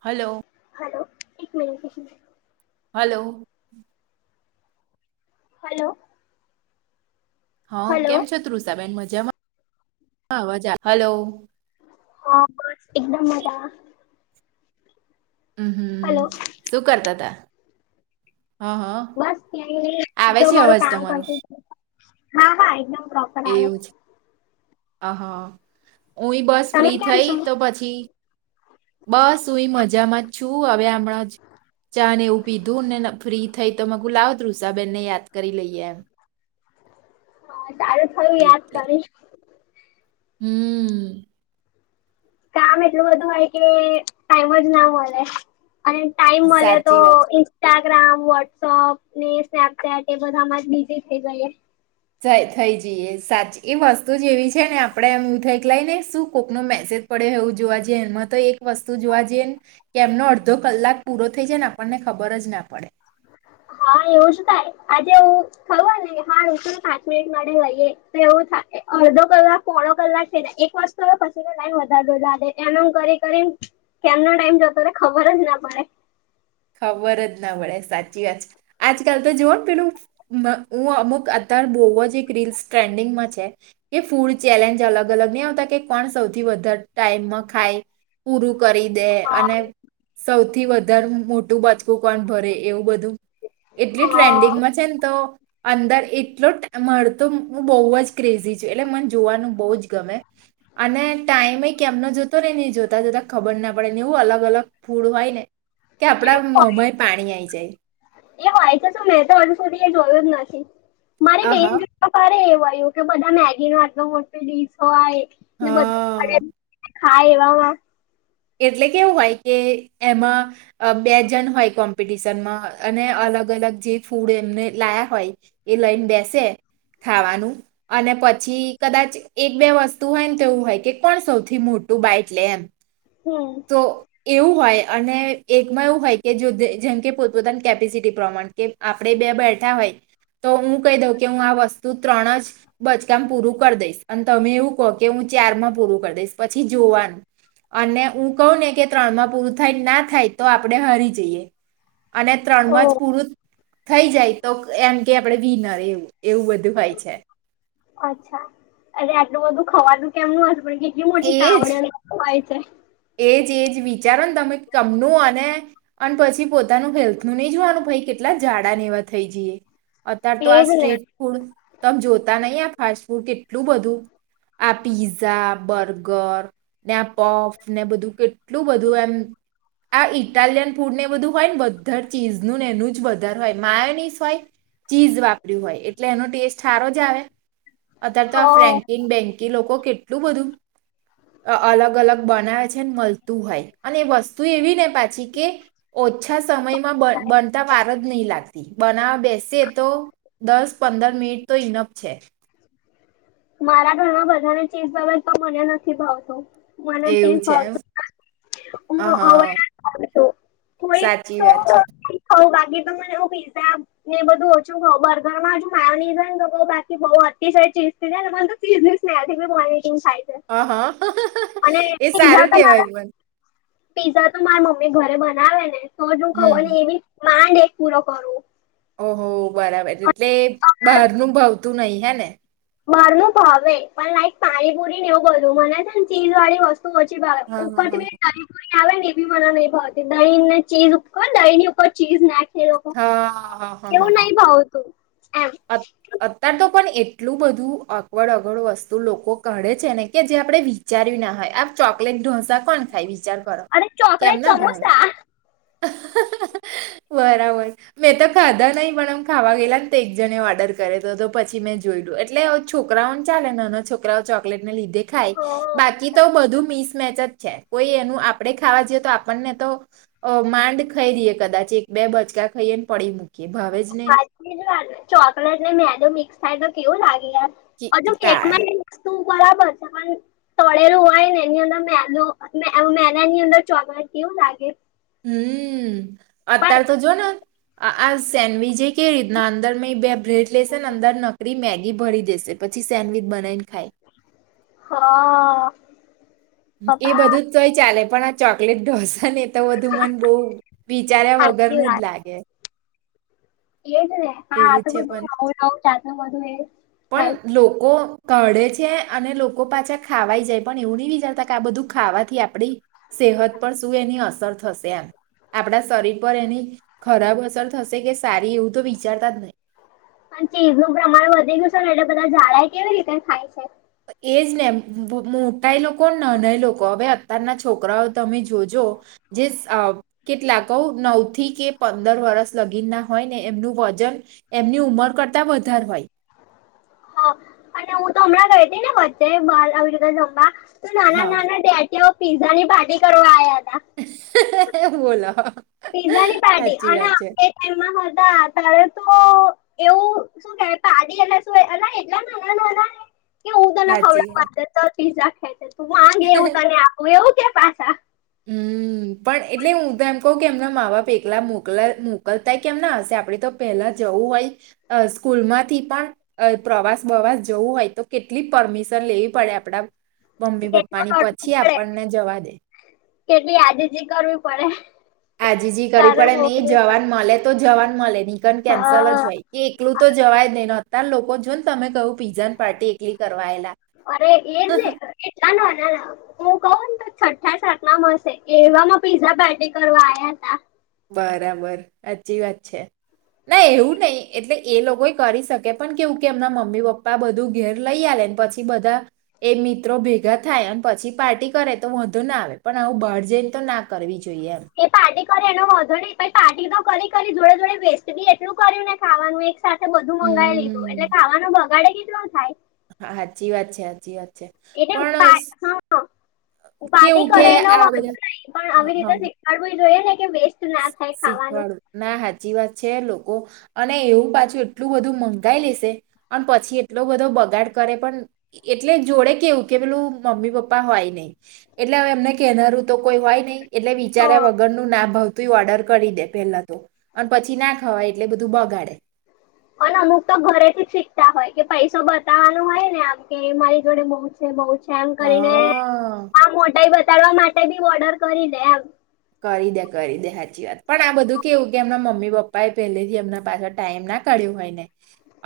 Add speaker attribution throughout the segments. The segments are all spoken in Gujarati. Speaker 1: હલો.
Speaker 2: હલો એક મિનટ.
Speaker 1: હલો.
Speaker 2: હલો.
Speaker 1: હા
Speaker 2: હલો
Speaker 1: કેમ છ તઋષાબેન મજામાં હલો.
Speaker 2: હા બસ એકદમ મજા
Speaker 1: હમ હમ
Speaker 2: હલો
Speaker 1: શું કરતા હતા
Speaker 2: બસ ત્યા
Speaker 1: આવે
Speaker 2: જો
Speaker 1: છે
Speaker 2: મારું
Speaker 1: અવાજ
Speaker 2: કામ
Speaker 1: તમારો
Speaker 2: કરતું હા હા એકદમપ
Speaker 1: એવું છે હહા હય બસ
Speaker 2: તમે
Speaker 1: ફ્રી
Speaker 2: કેમ
Speaker 1: થઈ
Speaker 2: છો
Speaker 1: તો પછી બસ હું મજામાં જ છું હવે હમણાં જ ચા ને એવું પીધું ને ફ્રી થઈ તો મગું લાવ ઋષાબેનને યાદ કરી લઈએ એમ
Speaker 2: હા તારું થયું યાદ
Speaker 1: એટલે
Speaker 2: કરીશ
Speaker 1: હમ
Speaker 2: કામ એટલું બધું હોય કે ટાઈમ જ ના મળે અને ટાઈમ મળે તો
Speaker 1: સાચી વાત
Speaker 2: ઇન્સ્ટાગ્રામ વોટ્સઅપ ને સ્નેપચેટ એ બધા અમાં જ બીઝી થઇ ગઈએ
Speaker 1: થઈ જઈએ સાચી એ વસ્તુ જેવી છે ને આપણેે એમું થઈ કે લઈ ને શું કોકનો મેસેજ પડે એવું જોવા જઈએમાં તો એક વસ્તુ જોવા જઈએ ને કે એમનો અડધો કલાક પૂરો થઈ જાય ને આપણને ખબર જ ના પડે
Speaker 2: હા એવું શ થાય આજે એવું થયું ને હા કુલ પાંચ મિનિટ માટે જઈએ તો એવું થાય અડધો કલાક પોણો કલાક છે એક વાસ્તુ પછીનો ટાઈમ વધારો લાદે એનો કરી કરી કેમનો ટાઈમ જોતોયને ખબર જ ના પડે
Speaker 1: ખબર જ ના પડે સાચી વાત આજકાલ તો જોવ પેલું હું અમુક અત્યાર બોવવા જ એક રીલ્સ ટ્રેન્ડિંગમાં છે કે ફૂડ ચેલેન્જ અલગ અલગ નહી આવતા કે કોણ સૌથી વધારે ટાઈમમાં ખાય પૂરું કરી દે
Speaker 2: હા
Speaker 1: અને સૌથી વધારે મોટ કો ભરે એવું બધું એટ
Speaker 2: હા
Speaker 1: ટન્ંગ છે ને તો અંદર એટલો મળતો હું બહુ જ ક્રેઝી છું એટલે મને જોવાનું બહુ જ ગમે અને ટાઈમ એ કે એમનો જોતો રહેે નને જોતા જોતા ખબર ના પડે ને એવું અલગ અલગ ફૂડ હોય ને કે આપડા મોમઈ પાણી આવીઈ જાય
Speaker 2: એ હોય છે શું? મેં તો હજુ સુધી એ જોયું જ નથી મારી બેન
Speaker 1: આહા
Speaker 2: આ ભારે એવું આયું કે બધા મેગીનો આટલો મોટી ડીશ હોય ને બધું
Speaker 1: હા
Speaker 2: [unintelligible] હા એવા એવા
Speaker 1: એટલે કેવું હોય કે એમાં અ બે જન હોય કોમ્પિટિશનમાં અને અલગ-અલગ જે ફૂડ એમને લાયા હોય એ લઈન બેસે ખાવાનું અને પછી કદાચ એક બે વસ્તુ હોય ને તો એવું હોય કે કોણ સૌથી મોટું બાયટ લે એમ.
Speaker 2: હમ્મ.
Speaker 1: તો એવું હોય અને એકમાં એવું હોય કે જો જેમ કે પોતપોતાની કેપેસિટી પ્રમાણ કે આપણે બે બેઠાં હોય તો હું કહી દઉં કે હું આ વસ્તુ ત્રણ જ બચકામ પૂરું કર દઈશ અને તમે એવું કો કે હું ચાર મમાં પૂરું કર દઈશ પછી જોવાનું અને ઉ કહું ને કે ત્રણમાં પૂરું થાય, ના થાય તો આપડે હારી જઈએ. અને ત્રણમાં
Speaker 2: ઓ
Speaker 1: જ પૂરું થઈ જાય તો એમ કે આપડે વિનર એવું એવું બધું હોય છે.
Speaker 2: અચ્છા, અરે આટલું બધું ખવાનું કેમનું હશે પણ કેટલી મોટી
Speaker 1: એજ
Speaker 2: તાવડીઓને એવું બધું હોય છે.
Speaker 1: એજ એજ વિચારો ને તમે કમનું અને અન પછી પોતાનું હેલ્થનુ નહીં જોવાનું ભઈ કેટલા જાડાને એવાં થઈ જઈએ. અત્યાર તો આ
Speaker 2: એજ ને
Speaker 1: સ્ટ્રીટ ફૂડ તમે જોતા નહીં આ ફાસ્ટ ફૂડ કેટલું બધું આ પિઝા, બર્ગર ને આ પફ. ને બધું કેટલું બધું એમ. આ ઈટાલિયન ફૂડને એ બધું હોય ને વધારે ચીઝનું ને એનું જ વધારે હોય માયોનીસ હોય. ચીઝ વાપર્યું હોય એટલે એનો ટેસ્ટ હારો જ આવે. અત્યાર
Speaker 2: હ
Speaker 1: તો આ ફ્રેન્કી બેન્કી લોકો કેટલું બધું અ અલગ-અલગ બનાવે છે ને મલતું હોય અને એ વસ્તુ એવીને પાછી કે ઓછા સમયમાં બ બનતાં વાર જ નહીં લાગતી બનાવા બેસીએ તો દસ પંદર મિનિટ તો ઈનફ છે.
Speaker 2: મારા ઘરમાં બધાને ચીજ ભાવે છે પણ મને નથી ભાવતું, મને ચીજ
Speaker 1: એવું છે એમ
Speaker 2: ભાવતું
Speaker 1: હ
Speaker 2: હું અવ [unintelligible]
Speaker 1: હા
Speaker 2: છું થોડીક
Speaker 1: સાચી
Speaker 2: તો
Speaker 1: વાત છે
Speaker 2: ખવ બાકી તો મને હું પીઝા ને એ બધું ઓછું ખઉ બર્ગરમાં શું માયોનિસ હોયન તો તો બાકી બઉ અતિશય ચીઝ થઈ જાય ને તો મન તો ચીઝની સ્મેલથી બી વોમિટિંગ થાય. છે
Speaker 1: હ હ
Speaker 2: અને
Speaker 1: એ
Speaker 2: પીઝા
Speaker 1: સારું
Speaker 2: તો
Speaker 1: કેવાય
Speaker 2: મારા
Speaker 1: પણ.
Speaker 2: પીઝા તો માર મમ્મી ઘરે બનાવે ને તોજ હું ખઉ અને
Speaker 1: હમ
Speaker 2: એ બી માંડ એક પૂરો કરું.
Speaker 1: ઓહો બરાબર એટલે બહારનું ભાવતું નહિં હે ને?
Speaker 2: બારનું ભાવે પણ લાઈક પાણીપુરીને એવું બધું મને ચીઝવાળી વસ્તુ તુ ઓછી ભાવે
Speaker 1: હા હા
Speaker 2: ઉપરથી
Speaker 1: હા
Speaker 2: પેલી તરી રી આવે ને એ બી મને નહીં ભાવતી દહીં ને ચીઝ ઉપર દહીં ની ઉપર ચીઝ નાખી
Speaker 1: હ હ હ હ.
Speaker 2: ભાવતું. એમ.
Speaker 1: અ અત્યાર તો પણ એટલું બધું અગવડ અગવડ વસ્તુ લોકો કાઢે છે ને કે જે આપણે વિ ચાર્યું ના હોય આમ ચોકલેટ ઢોસા કોણ ખાય? વિચાર કરો
Speaker 2: અને ચોકલેટ
Speaker 1: કેમના ભાવે?
Speaker 2: સમોસા
Speaker 1: બરાબર, મેં તો ખાધા નહીં પણ અમ ખાવા ગેલા ન તો એક જને ઓર્ડર કરેલો તો પછી મેં જોયલું એટલે છોકરાઓન ચાલે નાના છોકરાઓ ચોકલેટને લીધે ખાય. બાકી તો બધું મિસમેચ જ છે કોઈ એનું આપણે ખાવા જઈએ તો આપણને તો અ માંડ ખઈ રીએ કદાચ એક બે બચકાં ખઈએને પડી મૂકીએ ભાવે જ નઈ.
Speaker 2: ચોકલેટને મેદો મિક્સ થાય તો કેવું લાગે યાર? અજુ
Speaker 1: કી- તા
Speaker 2: કેકમાંય તું બરાબર છે પણ તળેરું હોય ને એની અંદર મેદ મેદ ની અંદર ચોમાણ કેવું લાગે
Speaker 1: હમ
Speaker 2: પણ
Speaker 1: અત્ય્યારે તો જોને આ આ સેન્ડવીચ છે કેવી રીતના અંદર મે બે બ્રેડ લેશે ને અંદર નકરી મેગી ભરી દેશે પછી સેન્ડવીચ બનાવીને ખાય
Speaker 2: હા
Speaker 1: એ
Speaker 2: પપ્પા
Speaker 1: બધું જ તોય ચાલે પણ આ ચોકલેટ ઢોસા ને તો બધું મન બહ વિચાર્યા વગર ન
Speaker 2: સાચી
Speaker 1: જ લાગે
Speaker 2: એ જ ને હા આ
Speaker 1: એવું છે
Speaker 2: બધું
Speaker 1: પણ
Speaker 2: આવું રાું છેત મધું એ
Speaker 1: પણ
Speaker 2: કાય
Speaker 1: લોકો કળે છે અને લોકો પાછા ખાવાઈ જાય પણ એવું નહી વિચારતા કે આ બધું ખાવાથી આપડી સેહત પર શું એની અસર થશે એમ આપણા શરીર પર એની ખરાબ અસર થશે કે સારી એવું તો વિચારતા જ નહીિ
Speaker 2: પણ ચીઝ નું પ્રમાણ વધી ગયું છે ને એટલે બધા ડા કેવી રીતે ખાય છે
Speaker 1: એજ નેમ મોટાય લોકો નાનાય લોકો હવે અતારના છોકરાઓ તમે જોજો જ કેટલાક નવ થી કે પંદર વરષ લગીન ના હોય ને એમનું વજન એમની ઉમર કરતા વધારે હોય
Speaker 2: અને હું તો હમણાં ગઈ હતી ને વચ્ચે અરિક જવા તો નાના
Speaker 1: હા
Speaker 2: નાના ડેટીઓ પીઝા ની ભાટી કરવા આવયા હતા
Speaker 1: બોલો
Speaker 2: પીઝાની પાર્ટી
Speaker 1: સાચી
Speaker 2: અને
Speaker 1: વાત છે
Speaker 2: ટમમાં હતા તારે તો એવું શું કે પાડી એ શું અ એટલા મહના કે હું તને
Speaker 1: સાચી વાત
Speaker 2: ખવડાવ ત પીઝા ખાય તું આગે એવું તને આપું એવું કે પાછા
Speaker 1: હમ પણ એટલે હું તો એમ કહું કે એમના મા બાપ એકલા મોકલ મોકલતા કેમ ના હશે આપડે તો પેલા જવું હોય સ્કૂલ માંથી પણ અ પ્રવાસ બવાસ જવું હોય તો કેટલી પરમિશન લેવી પડે આપડા મમ્મી પપ્પા ની
Speaker 2: પેટમાં તડપું
Speaker 1: પછી
Speaker 2: પડે
Speaker 1: આપણને જવા દે
Speaker 2: કેટલી યાદીજી કરવી પડે
Speaker 1: આજીજી કરવી
Speaker 2: તારે
Speaker 1: પડે નહ
Speaker 2: મોકલવી પડે
Speaker 1: જવાન મળે તો જવાન મળે નનીકન કેન્સલ જ
Speaker 2: હા
Speaker 1: હોય કે એકલું તો જવાય જ નઈને અતાર લોકો જોન તમે કહું પીઝાન પાર્ટી એકલી કરવાયેલા
Speaker 2: એ ધાલવા ના ના હું કહું ને તો છઠ્ઠા સાટના મળ હશે એવામાં પીઝા પાર્ટી કરવા આવયા હતા
Speaker 1: બરાબર સાચી વાત છે ના એવું નહીિ એટલે એ લોકો કરી શકે પણ કેવું કે એમના મમ્મી પપ્પા બધું ઘેર લઈ આલે પછી બધા એ મિત્રો ભેગા થાય એમ પછી પાર્ટી કરે તો વધુ ના આવે પણ આવું બહાર જઈને તો ના કરવી જોઈએ એમ
Speaker 2: એ પાર્ટી કરે એનો વધો નહી પણ પાર્ટી તો કરી કરી જોડે જોડે વેસ્ટ બી એટલું કર્યું ને ખાવાનું એક સાથે બધું મંગાવી લીધું એટલે
Speaker 1: હમ
Speaker 2: ખાવાનો બગાડે કેટલો થાય
Speaker 1: હા હાજી વા છે હાજી વા છે
Speaker 2: એટલે
Speaker 1: પણ
Speaker 2: હ હું પાર્ટી
Speaker 1: કેવું કે
Speaker 2: કરેલો
Speaker 1: આ
Speaker 2: વાંધો
Speaker 1: બધા
Speaker 2: નહી પણ આવી રીતે બ ધરે થ કે વસ્ટ
Speaker 1: શીખવાળું ના સાચી વાત છે લોકો અને એવું પાછું એટલું બધું મંગાઈ લેશે પણ પછી એટલો બધો બગાડ કરે પણ એટલે જોડે કેવું કે પેલું મમ્મી પપ્પા હોય નહ એટલે એમને કેહેનારું તો કોઈ હોય નહિ એટલે વિચાર
Speaker 2: તો
Speaker 1: વગરનુંું ના ભાવ તું ઓર્ડર કરી દે પેલા તો અને પછી ના ખાવાય એટલે બધું બગાડે
Speaker 2: અને અમુક તો ઘરેથી શીખતા હોય કે પૈસો બતાવવાનો હોય ને આમ કે મારી જોડે બહુ બહ છે એમ કરીને
Speaker 1: હા
Speaker 2: આ મોટાઈ બતાડવા માટે બી ઓર્ડર કરી દે એમ
Speaker 1: કરી દે કરી દે સાચી વાત પણ આ બધું કેવું કે એમના મમ્મી પપ્પા એ પહેલેથી એમના પાછળ ટાઈમ નાખ કાઢ્યું હોય ને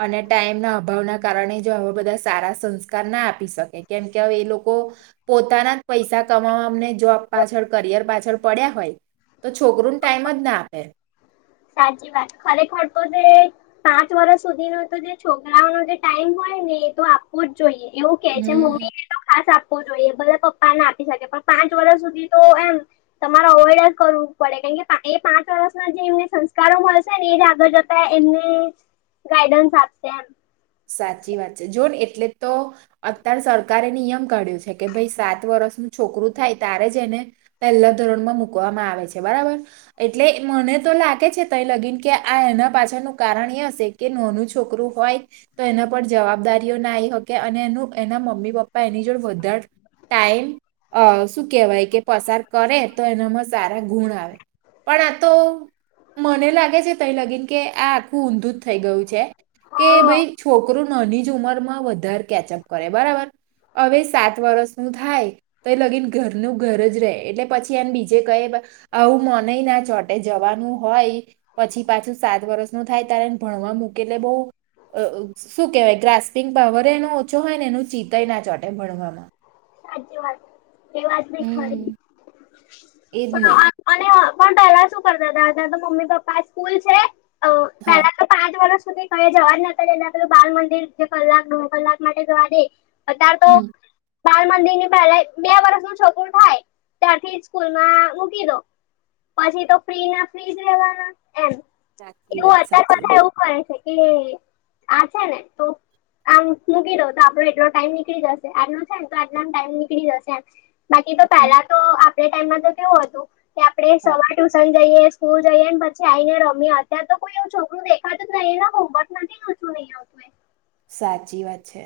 Speaker 1: અને ટાઈમ ના અભાવના કારણે જો હવે બધા સારા સંસ્કાર ના આપી શકે કેમ કે હવે એ લોકો પોતાના જ પૈસા કમાવા અમને જોબ પાછળ કરિયર પાછળ પડ્યા હોય તો છોકુંને ટાઈમ જ ના આપે
Speaker 2: સાચી વાત ખરેખર તો તે પાંચ વર્ષ સુધીનો તો જે છોકરાઓનોો જે ટાઈમ હોય ને એ તો વું જ જોઈએ એવું કે છે
Speaker 1: હમ
Speaker 2: મમ્મી તો ખાસ આપવો જોઈએ બ પપ્પા ને આપી શકે પણ પાંચ વર્ષ સુધી તો એમ તમારે અવોઈડ જ કરવું પડે કારણ કે એ પાંચ વર્ષ ના જે એમને સંસ્કારો મળશે ને એ જ આગળ જતા એમને ગાઈડન્સ આપશે એમ
Speaker 1: સાચી વાત છે જોન એટલે તો અત્યારે સરકારે નિયમ કાઢ્યો છે કે ભાઈ સાત વર્ષનું છોકરું થાય ત્યારે જ એને પહેલા ધોરણમાં મુકવામાં આવે છે બરાબર એટલે મને તો લાગે છે ત લગીન કે આ એના પાછળનું કારણ એ હશે કે નાનું છોકરું હોય તો એના પર જવાબદારીઓ ના આવી શકે અને એનું એના મમ્મી પપ્પા એની જોડ વધારે ટાઈમ અ શું કહેવાય કે પસાર કરે તો એનામાં સારા ગુણ આવે પણ આ તો મને લાગે છે તઈ લગીન કે આ આખું ઊંધું જ થઈ ગયું છે કે
Speaker 2: હા
Speaker 1: ભાઈ છોકરો નાની જ ઉંમર માં વધારે કેચઅપ કરે બરાબર હવે સાત વર્સ નું થાય તો એ લગીન ઘરનું ઘર જ રેહ એટલે પછી એને બીજે કહે બ આવું મનેય ના ચોટે જવાનું હોય પછી પાછું સાત વરષ નો થાય તારે એને ભણવા મૂકેલે બહુ એ અ શું કેહવાય ગ્રાસસ્પિંગ પાવર એનો ઓછો હોય ને એનું ચિતય ના ચોટે ભણવામાં.
Speaker 2: હાચી વાત એ વાત બી ખરી
Speaker 1: એજ ને
Speaker 2: પણ અને પણ પહેલા શું કરતા તા ત્યાં તો મમ્મી પપ્પા સ્કૂલ છે અ
Speaker 1: હા
Speaker 2: પેલા તો પાંચ વર્ષ સુધી કઈ જવા જ ન દેય અને પેલું બાલ મંદિર જે કલાક દોઢ કલાક માટે જવા દે અતાર
Speaker 1: હમમ.
Speaker 2: બાળમંદિર ની પહેલા બે વર્ષ નું છોકરું થાય ત્યારથી સ્કૂલ માં મૂકી દો પછી તો ફ્રી ના ફ્રી જ રેવાના એમ.
Speaker 1: સાચી વાત, સાચી વાત.
Speaker 2: શું કરે છે કે આ છે ને તો આમ મૂકી દઉં તો આપડો એટલો ટાઈમ નીકળી જશે આનો તો આટલા માં ટાઈમ નીકળી જશે બાકી તો
Speaker 1: હમ
Speaker 2: પહેલા તો આપડે ટાઈમમાં તો કેવું હતું તે આપડે
Speaker 1: હા
Speaker 2: સવાટું [unintelligible] જઈએ સ્કૂલ જઈએ ને પછી આઈને રમીએ અત્યારે તો કોઈ એવું છોકરું દેખાતું જ નહી ને હોમવર્ક નથી કરતું [inaudible]
Speaker 1: સાચી વાત છે.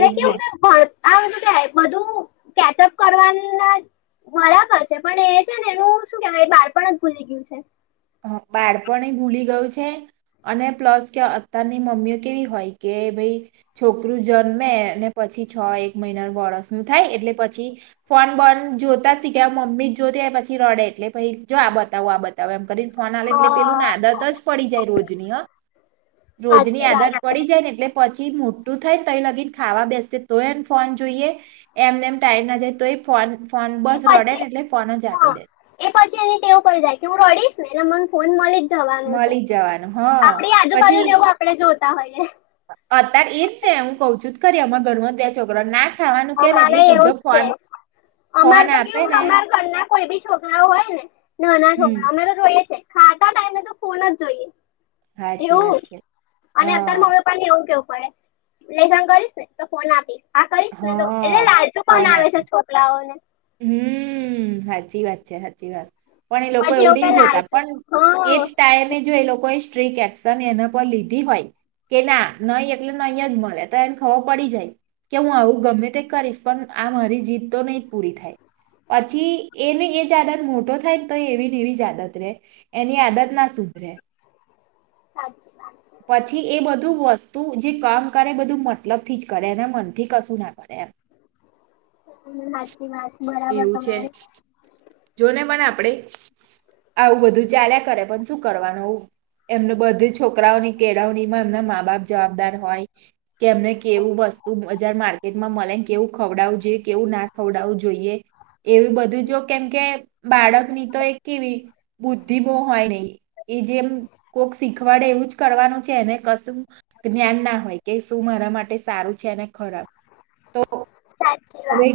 Speaker 1: એ જ ને.
Speaker 2: કેવું કે ભણ આમ શું કેવાય બધું કેચઅપ કરવાના જ બરાબર છે પણ એ છે ને એનું શું કેહવાય બાળપણ જ ભૂલી ગયું છે.
Speaker 1: હા બાળપણએ ભૂલી ગયું છે. અને પ્લસ કે અત્યારની મમ્મીઓ કેવી હોય કે ભાઈ છોકરું જન્મે અને પછી છ એક મહિના વર્સ નું થાય એટલે પછી ફોન બંધ જોતા જ શીખ્યા મમ્મી જોતી પછી રડે એટલે પહિ જો આ બતાવું આ બતાવું એમ કરીન ફોન આલે એટલે પેલુંને
Speaker 2: હા
Speaker 1: આદત જ પડી જાય રોજની હા રોજની
Speaker 2: સાચી વાત
Speaker 1: આદત
Speaker 2: છે.
Speaker 1: પડી જાય ને એટલે પછી મોટું થાય ત્ય લગીન ખાવા બેસે તોય એને ફોન જોઈએ એમને એમ ટાઇમ ના જાય તો એ ફોન ફોન બસ
Speaker 2: એ
Speaker 1: રડે
Speaker 2: પછી
Speaker 1: ને એટલે ફોન જ
Speaker 2: હા
Speaker 1: આપી દે.
Speaker 2: એ પછી એને ટેવ પડી જાય કે હું રડીશ ને મને ફોન મલી જ જવાનું છે.
Speaker 1: મળી જવાનું હા
Speaker 2: આપડી
Speaker 1: પછી
Speaker 2: આજુબાજુ જેવું આપણે જોતા હોયએ
Speaker 1: અત્યારે એ જ હું કઉ છું તો ખરી અમારા ઘરમાં બે છોકરા ના ખાવાનું કે ને એટલે
Speaker 2: એમારેય
Speaker 1: સીધો
Speaker 2: એવું જ છે.
Speaker 1: ફોન
Speaker 2: અમારે
Speaker 1: ફોન
Speaker 2: તો
Speaker 1: આપે
Speaker 2: કેવું
Speaker 1: ને
Speaker 2: અમારા ઘરના કોઈ બી છોકરા હોય ને નાના
Speaker 1: હમ
Speaker 2: છોકરા અમે તો જોઈએ છે ખાતા ટાઈમે તો ફોન જ જોઈએ
Speaker 1: સાચી વાત
Speaker 2: એવું
Speaker 1: છે
Speaker 2: અને
Speaker 1: હા
Speaker 2: અત્યારે હવે ને એવું કેવું પડે લેસન કરીશ તો ફોન આપીશ આ કરી ને તો એટલે
Speaker 1: હા
Speaker 2: લાલતુ બનાવે છે છોકરાઓ ને.
Speaker 1: હમ્મ, હાચી વાત છે હાચી વાત. પણ એ લોકો
Speaker 2: પછી
Speaker 1: એવું
Speaker 2: કે
Speaker 1: ની જોતા
Speaker 2: લાલચુ
Speaker 1: પણ એજ
Speaker 2: હા
Speaker 1: ટાઈમે જો એ લોકો સ્ટ્રીક એક્શન એના પર લીધી હોય કે ના નહી એટલે નહી જ મળે તો એને ખબર પડી જાય કે હું આવું ગમે તે કરીશ પણ આ મારી જીદ તો નય પૂરી થાય. પછી એને એ આદત મોટો થાય ને તો એવીને એવી આદત રહેે, એની આદત ના સુધરે,
Speaker 2: સાચી વાત [inaudible]
Speaker 1: પછી એ બધું વસ્તુ જે કામ કરે બધું મતલબ થી જ કરે એને મનથી કશું ના કરે. [inaudible]
Speaker 2: હા, સાચી વાત બરાબર
Speaker 1: એવું છે
Speaker 2: તમારી
Speaker 1: જોને પણ આપણે આવું બધું ચાલ્યા કરે, પણ શું કરવાનું હો. એમને બધે જ છોકરાઓની કેળવણીમાં એમના મા બાપ જવાબદાર હોય. કે એમને કેવું વસ્તુ બજાર માર્કેટમાં મળે કેવું ખવડાવું જોઈએ કેવું ના ખવડાવું જોઈએ એવી બધું જો કેમ કે બાળકની તો એક કેવી બુદ્ધિ બો હોય એ જેમ કોક શીખવાડે એવું જ કરવાનું છે એને કશું જ્ઞાન ના હોય કે શું મારા માટે સારું છેને બરાબર તો
Speaker 2: સાચી
Speaker 1: હવે
Speaker 2: વાત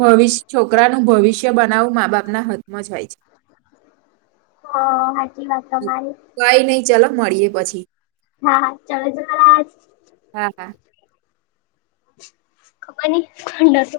Speaker 1: ભવિષ્ય છોકરાનું ભવિષ્ય કે બનાવું મા બાપના હાથમાં જ હોય છે
Speaker 2: હ સાચી વાત તમારી
Speaker 1: કઈ નઈ ચાલ મળીએે પછી
Speaker 2: હા હા ચાલ છે બરા આજ
Speaker 1: હા હા
Speaker 2: ખબર ની ખંડ